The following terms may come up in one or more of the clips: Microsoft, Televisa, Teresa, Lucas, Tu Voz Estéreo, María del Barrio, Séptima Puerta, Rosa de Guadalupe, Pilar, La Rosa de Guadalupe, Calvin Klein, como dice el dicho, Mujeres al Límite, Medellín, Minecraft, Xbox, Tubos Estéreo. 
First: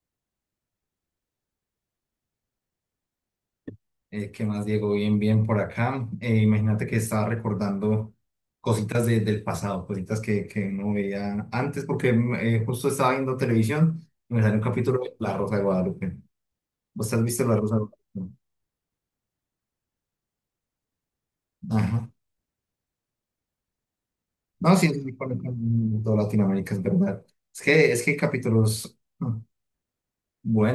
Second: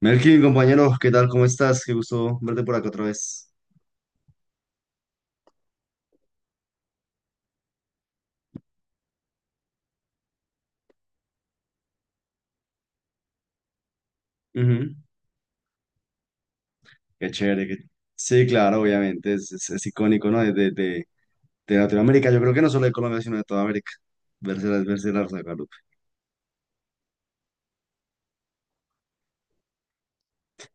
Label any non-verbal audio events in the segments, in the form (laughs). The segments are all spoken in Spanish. Melkin, compañero, ¿qué tal? ¿Cómo estás? Qué gusto verte por acá otra vez. ¿Qué más, Diego? Bien, bien por acá. Imagínate que estaba recordando cositas del pasado, cositas que no veía antes, porque justo estaba viendo televisión y me salió un Ujú. capítulo de La Rosa de Guadalupe. ¿Vos has Qué visto La chévere. Rosa de Guadalupe? Sí, claro, obviamente, es icónico, ¿no? De Ajá. Latinoamérica, yo creo que no solo de Colombia, sino de toda América. No, sí, es Verse muy la Rosa de conocido Guadalupe. en toda Latinoamérica, es verdad. Es que hay capítulos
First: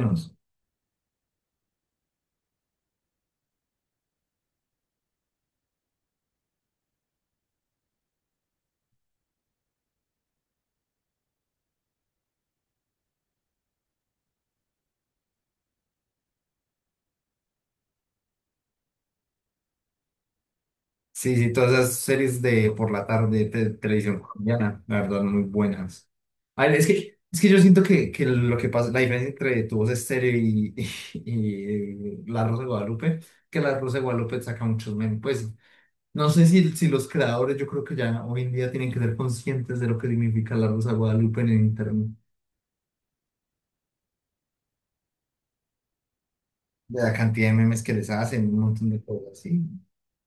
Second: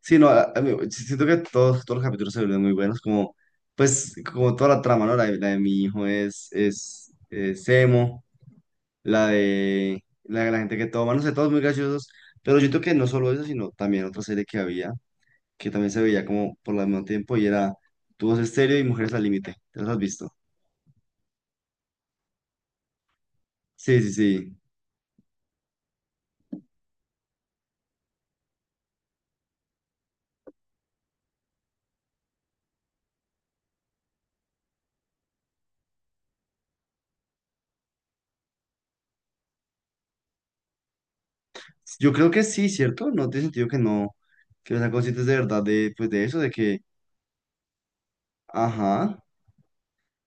Sí, no, a mí- si, siento que todos los capítulos se vuelven muy buenos, como, pues, como toda la trama, ¿no? La de mi hijo es emo, la de la gente que toma, no sé, todos muy graciosos, pero yo creo que no solo eso, sino también otra serie que había, que también se veía como por el mismo tiempo y era Tubos Estéreo y Mujeres al Límite. ¿Te las has visto? Sí, sí, todas esas series de por la tarde de Sí, sí, televisión sí. colombiana, la verdad, muy buenas. A ver, es que yo siento que lo que pasa, la diferencia entre Tu Voz Estéreo y, (laughs) y La Rosa de Guadalupe, que La Rosa de Guadalupe saca muchos memes. Pues no sé si los creadores, yo creo que ya hoy en día tienen que ser conscientes de lo que significa La Rosa de Guadalupe en el internet, Yo creo que sí, ¿cierto? No tiene sentido que no sean conscientes de verdad de, pues, de eso, de que, de la cantidad de memes que les hacen, un montón de ajá, cosas, sí.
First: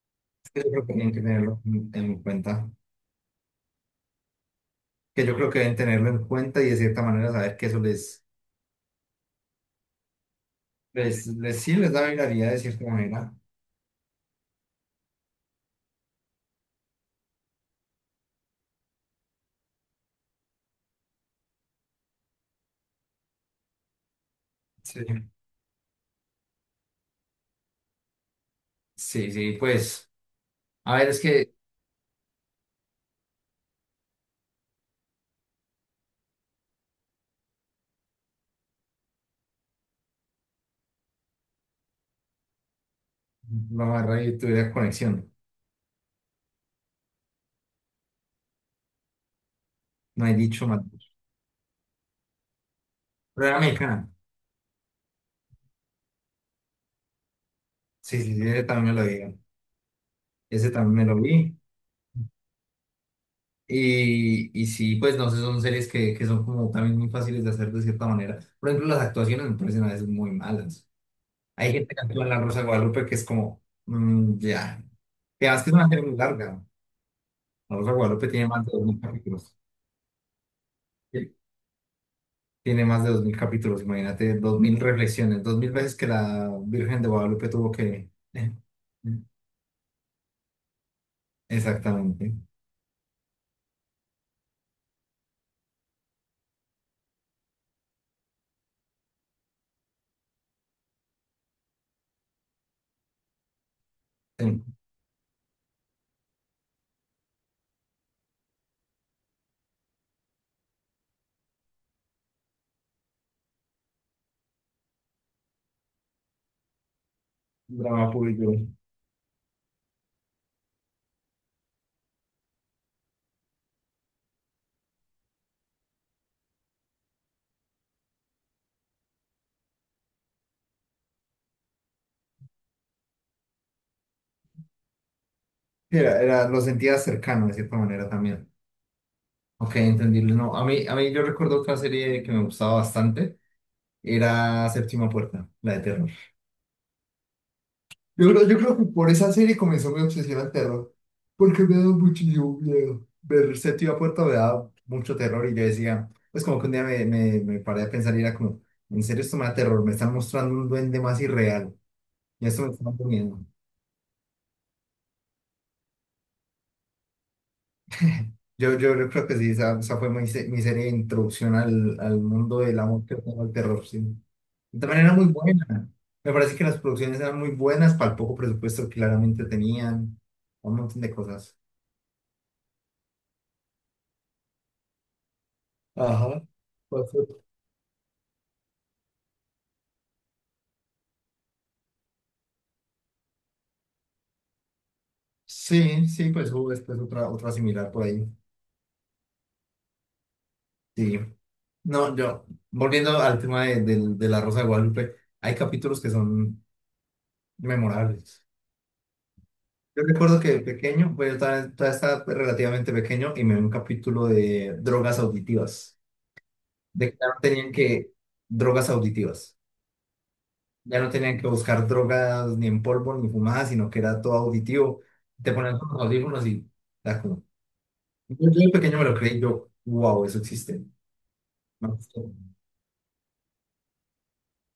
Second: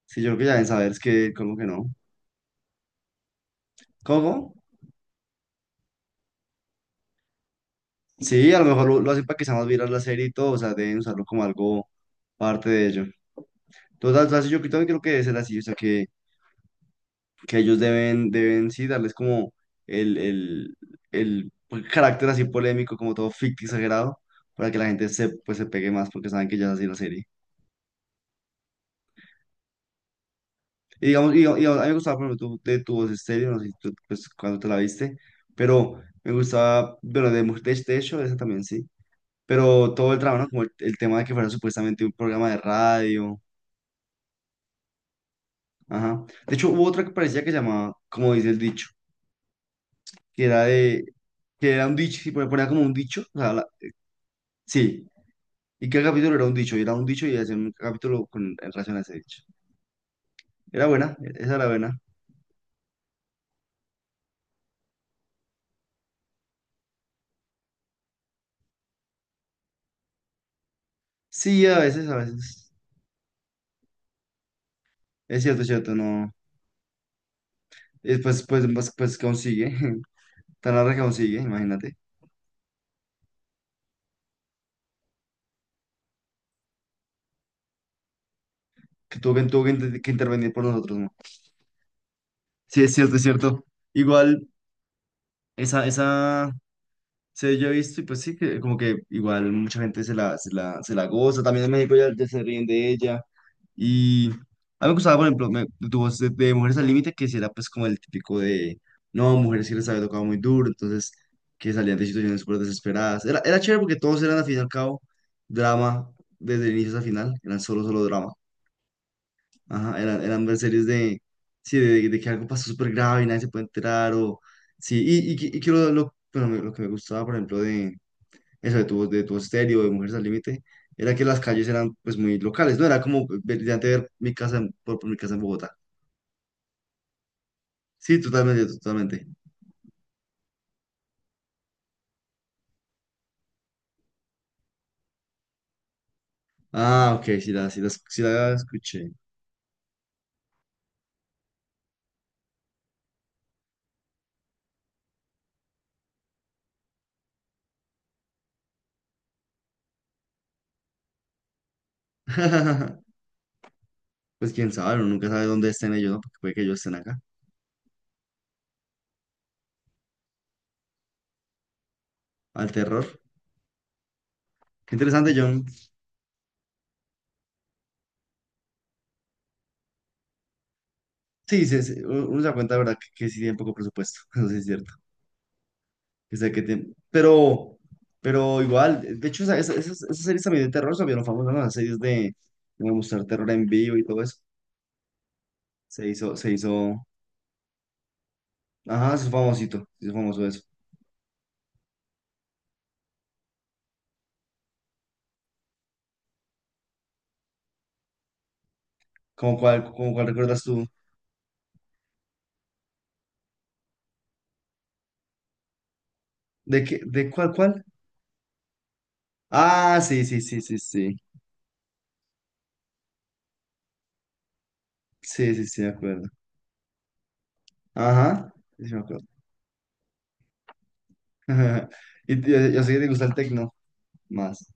sí, yo creo que ya Yo deben creo saber que es tienen que que, como tenerlo que no. en cuenta, ¿Cómo? que yo creo que deben tenerlo en cuenta y de cierta manera saber que eso les Sí, a lo mejor lo hacen para que sea más viral la serie y todo, o sea, deben usarlo como sí, algo les da viralidad de parte cierta de ello. manera. Entonces, o sea, yo también creo que debe ser así, o sea, que ellos deben sí, darles como el, el, el carácter así polémico, como todo ficticio exagerado, para que la Sí, gente se, pues, se pegue más porque saben que ya es así la serie. sí, sí, pues, a Y ver, es digamos, y que a mí me gustaba, por ejemplo, tu voz estéreo, no sé si tú, pues, cuando te la viste, pero me gustaba, bueno, de Mujer de hecho, esa también sí, pero todo el drama, ¿no? Como el tema de que fuera supuestamente un programa de radio, la barra de tuviera conexión, ajá. De hecho, hubo otra que parecía que llamaba, como dice el dicho, no he que era dicho mal. de, que era un dicho, y ponía como un dicho, o Pero sea, era mexicana. sí. ¿Y qué capítulo era un dicho? Y era un dicho y hacía un Sí, capítulo sí, sí, con, ese en también relación a me lo ese vi. dicho. Ese Era también buena, me lo esa vi. era buena. Y sí, pues no sé, son series que son como también muy fáciles de hacer de cierta manera. Por ejemplo, las actuaciones me parecen a veces muy malas. Sí, Hay a gente que veces, a actúa en La Rosa de veces. Guadalupe que es como, ya. Que además Es que es una cierto, serie muy no. larga. La Rosa de Y Guadalupe después, tiene pues, más de dos pues, mil pues capítulos. consigue. (laughs) Tan larga que consigue, imagínate. Tiene más de 2000 capítulos, imagínate, 2000 reflexiones, 2000 veces que la Virgen de Guadalupe tuvo que... (laughs) Que tuvo que intervenir por nosotros, ¿no? Exactamente. Sí, es cierto, es cierto. Igual, esa, se yo he visto y pues sí, que como que igual mucha gente se la goza. También en México ya, ya se ríen de ella. Y Sí, a mí me gustaba, por ejemplo, tu voz de Mujeres al Límite, que si era pues como el típico de, no, mujeres que les había tocado muy duro, entonces que salían de situaciones súper desesperadas. Era chévere porque todos eran al fin y al cabo drama, desde el inicio hasta el final, eran solo drama puro drama. y duro. Ajá, eran ver series de, sí, de que algo pasó súper grave y nadie se puede enterar, o sí, y que bueno, lo que me gustaba, por ejemplo, de, eso de tu estéreo, de Mujeres al Límite, era que las calles eran pues muy locales, ¿no? Era como brillante ver mi casa, por mi casa en Bogotá. Sí, era, lo sentía cercano de cierta manera Sí, también. totalmente, totalmente. Ok, entendible. No, a mí yo recuerdo otra serie que me gustaba bastante, era Séptima Puerta, la de Terror. Ah, ok, sí Yo creo, la yo creo que por escuché. esa serie comenzó mi obsesión al terror, porque me daba muchísimo miedo. Ver Séptima Puerta me daba mucho terror y yo decía, pues como que un día me paré a pensar y era como, en serio esto me da terror, me están mostrando un duende más irreal y esto me está dando (laughs) miedo. Pues quién sabe, uno nunca sabe dónde estén ellos, ¿no? Porque puede que ellos estén acá, Yo creo que sí, esa fue mi serie de introducción al mundo al del amor terror. que tengo al terror, sí. Y Qué también era muy interesante, John. buena. Me parece que las producciones eran muy buenas para el poco presupuesto que claramente tenían, un montón de cosas. Sí, sí, sí, uno se da cuenta, ¿de verdad? Que sí tienen poco presupuesto, (laughs) eso sí es cierto. Que Ajá. sea que tienen- pero igual, de hecho, esas series también de terror se vieron famosas, ¿no? Las series de mostrar terror en vivo y todo eso. Sí, sí, Se pues hubo después hizo, otra similar por ahí. ajá, se hizo famosito, se hizo famoso eso. Sí. No, yo, volviendo al tema de la Rosa de Guadalupe, hay capítulos que son memorables. Yo Cómo cuál recuerdo que de recuerdas tú? pequeño, pues yo todavía estaba pues, relativamente pequeño y me vi un capítulo de drogas auditivas, ¿De qué, de que ya no tenían cuál? que, drogas auditivas, Ah, sí, sí, sí, sí, ya no sí, tenían que buscar drogas ni en polvo ni fumadas, sino que era todo auditivo. Te sí, sí, ponían sí, de con los acuerdo. audífonos y era como... Yo, Ajá, yo de sí, sí pequeño me me lo acuerdo. creí, yo, wow, eso existe. (laughs) Y yo sé que te gusta el tecno más.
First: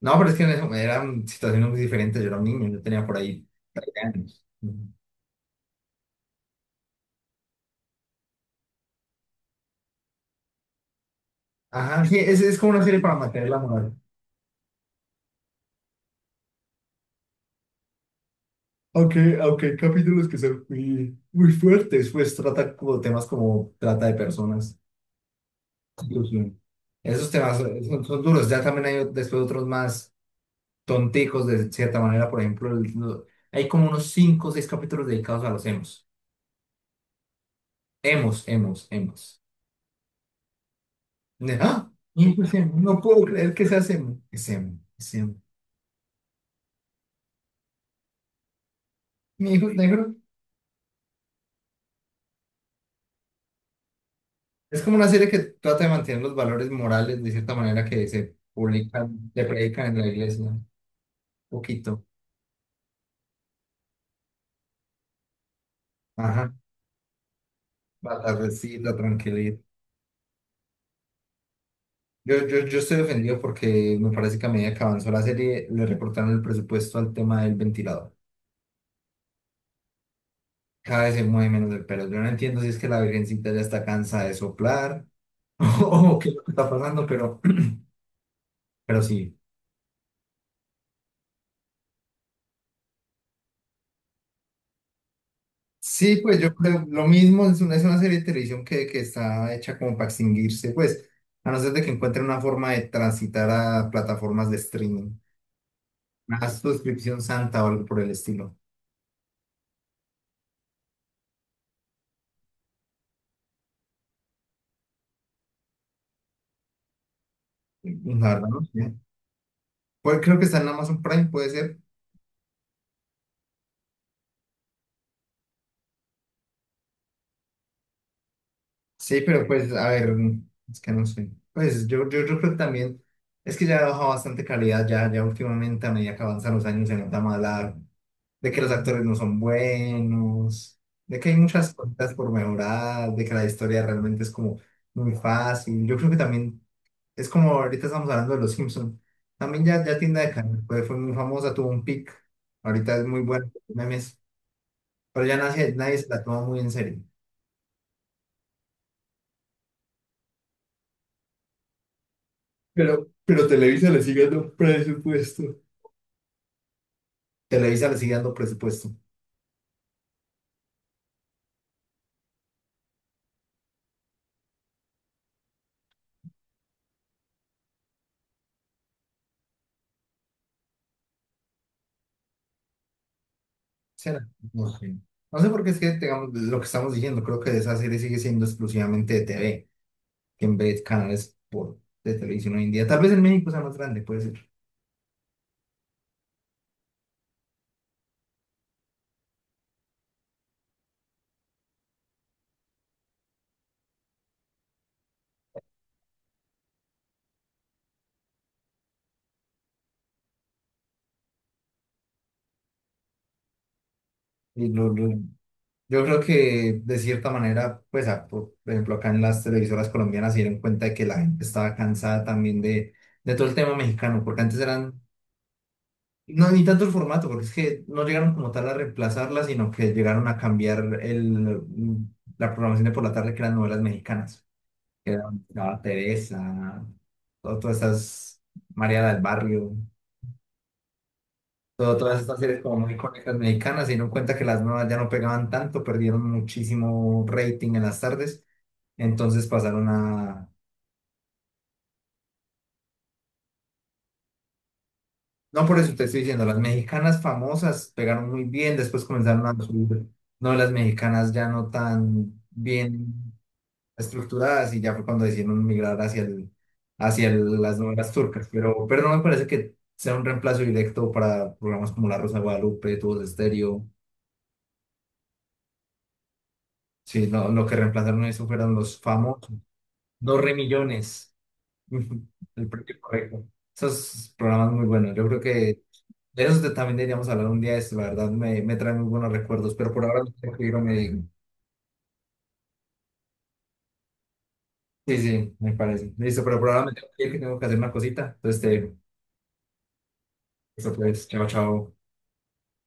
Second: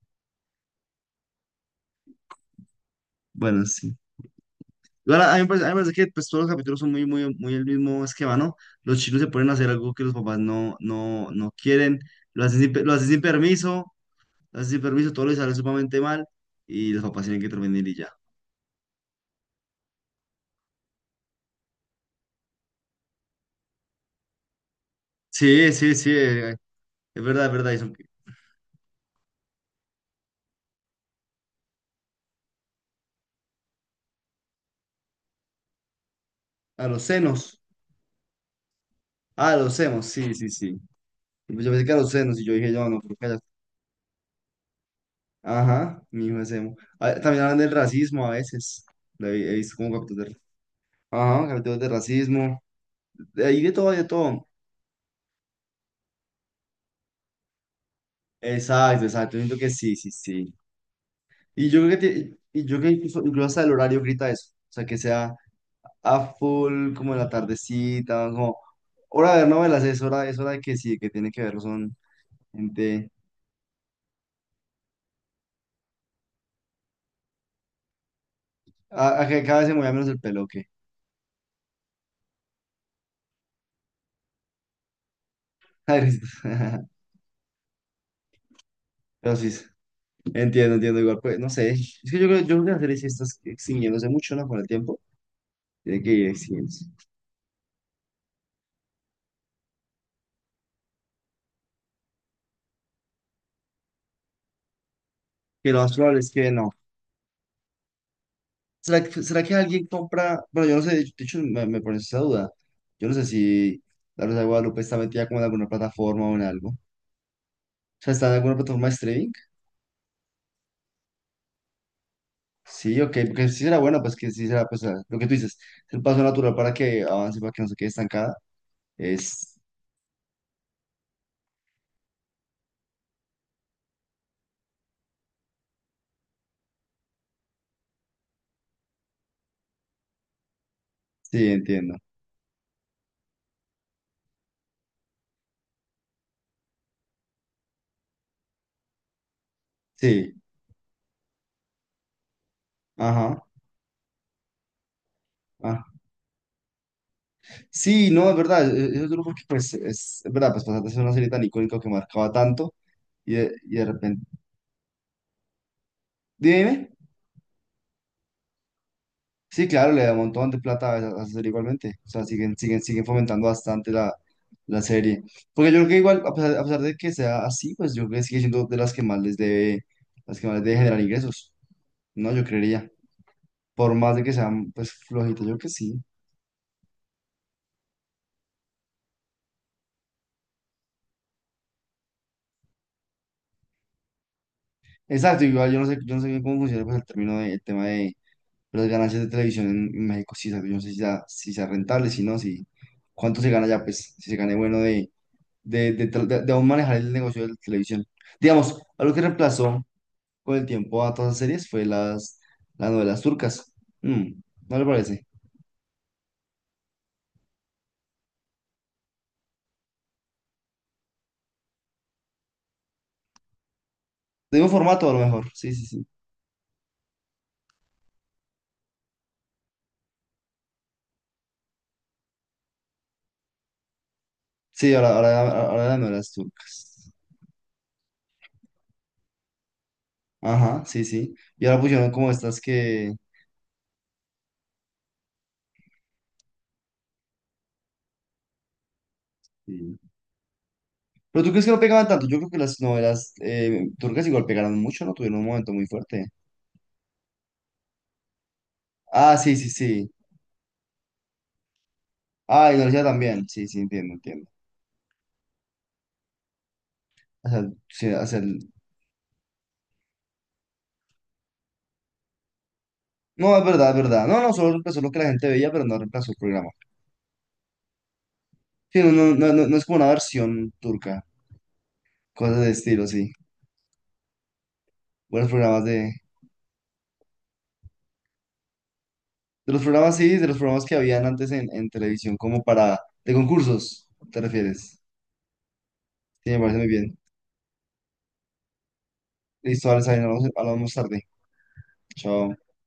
No, pero es que eran situaciones muy diferentes. Yo era un niño, yo tenía por ahí Bueno, trece sí. años. Ujú. Igual a mí me parece, a mí me parece que pues, todos los capítulos son muy, muy, muy el mismo esquema, ¿no? Los chicos se ponen a hacer algo que los papás no quieren, Ajá, sí, es, es como una lo serie hacen para sin mantener la permiso, moral. lo hacen sin permiso, todo les sale sumamente mal y los papás tienen que intervenir y ya. Aunque hay capítulos que son muy, muy fuertes, pues trata como temas como trata de personas, Sí, sí, sí, inclusión. es Esos verdad, es temas verdad. Y son duros. Ya también hay después otros más tonticos de cierta manera. Por ejemplo, hay como unos 5 o 6 capítulos dedicados a los emos. a los senos. Emos, emos, emos. Ah, los senos, sí, sí, sí. Pues yo pensé ¡Ah! que a los Y senos y yo pues dije, emo, yo no no, pero puedo cállate. creer que sea emo. Es emo, es emo. Ajá, mi hijo es emo. Ah, también hablan del racismo a veces. Lo He Mi hijo es visto como negro. capítulos de... Ajá, capítulos de racismo. De ahí de todo, de todo. Es como una serie que trata de mantener los valores morales de cierta manera que se Exacto, publican, exacto. Yo le siento que predican sí, en la sí, iglesia. sí. Un Y yo creo poquito. que, incluso hasta el horario grita eso. O sea, que sea a Ajá. full, como en la tardecita, como... La Hora de ver tranquilidad. novelas, es hora de que sí, que tiene que verlo, son Yo estoy gente... ofendido porque me parece que a medida que avanzó la serie le recortaron el presupuesto al tema del ventilador. A, a que cada vez se mueva menos el pelo, ¿o qué? Cada vez se mueve menos el pelo. Yo no entiendo si es que la virgencita ya está cansada de soplar (laughs) o qué es lo que está (laughs) pasando, (laughs) pero Pero sí. sí, entiendo, entiendo. Igual, pues, no sé. Es que yo creo que la serie sí está extinguiéndose mucho, ¿no? Con el tiempo. Tiene que Sí, ir pues yo creo extinguiéndose. lo mismo, es una serie de televisión que está hecha como para extinguirse, pues, a no ser de que encuentren una forma de transitar a plataformas de streaming, Que lo más probable es una que no. suscripción santa o algo por el estilo. ¿Será, será que alguien compra? Bueno, yo no sé. De hecho, me pones esa duda. Yo no sé si La Rosa de Guadalupe está metida como en alguna plataforma o en algo. O sea, ¿está en La verdad, alguna no plataforma de sé. streaming? Pues creo que está en Amazon Prime, puede ser. Sí, ok. Porque sí será buena, pues que sí será, pues, ah, lo que tú dices. Es el paso natural para que avance, para que no se quede estancada. Sí, pero Es, pues, a ver, es que no sé. Pues yo creo que también, es que ya ha bajado bastante calidad, ya últimamente a medida que avanzan los años se nota más de que los actores no son buenos, de que hay sí, muchas entiendo. cosas por mejorar, de que la historia realmente es como muy fácil. Yo creo que también, es como ahorita estamos hablando de los Simpsons, también ya tienda de Sí. carne, pues fue muy famosa, tuvo un pic, ahorita es muy Ajá. buena, memes, pero ya nadie, Ah. nadie se la toma muy en serio. Sí, no, es verdad, esos grupos que pues, es verdad, pues pasar de ser una serie tan icónica que marcaba tanto Pero, pero y de Televisa le sigue repente, dando presupuesto. dime, Televisa le sigue dando presupuesto. sí, claro, le da un montón de plata a esa serie igualmente, o sea, siguen, siguen, siguen fomentando bastante la serie, porque yo creo que igual, a pesar de que sea así, pues yo creo que sigue siendo de las que más les debe, las que más les debe generar ingresos, ¿no? Yo creería, por más de ¿Será? que No sean, pues, sé. No flojitas, yo sé creo por que qué es que sí. tengamos lo que estamos diciendo. Creo que esa serie sigue siendo exclusivamente de TV, que en vez de canales por, de televisión hoy en día. Tal vez en México sea más grande, puede ser. Exacto, igual yo no sé bien cómo funciona pues el término de, el tema de las ganancias de televisión en México, sí, yo no sé si sea, si sea rentable, si no, si cuánto se gana ya, pues, si se gane bueno de aún manejar el negocio de la televisión. Digamos, algo que reemplazó con el tiempo a todas las series fue las novelas turcas. Mm, Y ¿no le parece? yo creo que de cierta manera, pues, por ejemplo, acá en las televisoras colombianas se dieron cuenta de que la gente estaba cansada también de todo el tema mexicano, porque antes De un eran. formato, a lo mejor, sí, sí, sí. No, ni tanto el formato, porque es que no llegaron como tal a reemplazarla, sino que llegaron a cambiar la programación de por la tarde, que eran novelas mexicanas. Sí, Que eran estaba ahora las novelas Teresa, turcas. Todas estas, María del Barrio, Ajá, sí, sí. Y ahora pusieron todas como estas estas series como muy que... icónicas mexicanas, se dieron cuenta que las nuevas ya no pegaban tanto, perdieron muchísimo rating en las tardes, entonces pasaron sí. a, Pero tú crees que no pegaban tanto. Yo creo que las novelas turcas igual pegaron mucho, ¿no? Tuvieron un no, momento por muy eso te estoy fuerte. diciendo, las mexicanas famosas pegaron muy bien, después Ah, comenzaron a sí, sí, subir sí. novelas mexicanas ya no tan Ah, ignorancia bien también. Sí, sí, entiendo, entiendo. estructuradas y ya fue cuando decidieron migrar hacia O sea, las sí, novelas o sea, turcas, pero no me parece que sea un reemplazo directo para programas como La Rosa de Guadalupe, Tubos de no, es Estéreo, verdad, es verdad. No, no, solo reemplazó lo que la gente veía, pero no reemplazó el programa. sí, no, lo que reemplazaron eso fueron Sí, los famosos, no es como una dos re versión turca. millones, (laughs) Cosas el de premio estilo, sí. correcto, esos programas muy buenos, yo creo Buenos que programas de... de eso también deberíamos hablar un día, es, la verdad me trae muy buenos De recuerdos, los pero por programas, ahora me sí, de tengo los que ir a programas que habían Medellín. antes en televisión, como para... De concursos, ¿te refieres? Sí, sí, me parece. Listo, Sí, me pero por parece ahora muy me tengo bien. que ir, que tengo que hacer una cosita. Entonces, Listo, Alex, ahí nos hablamos eso más tarde. pues, chao, chao. Chao.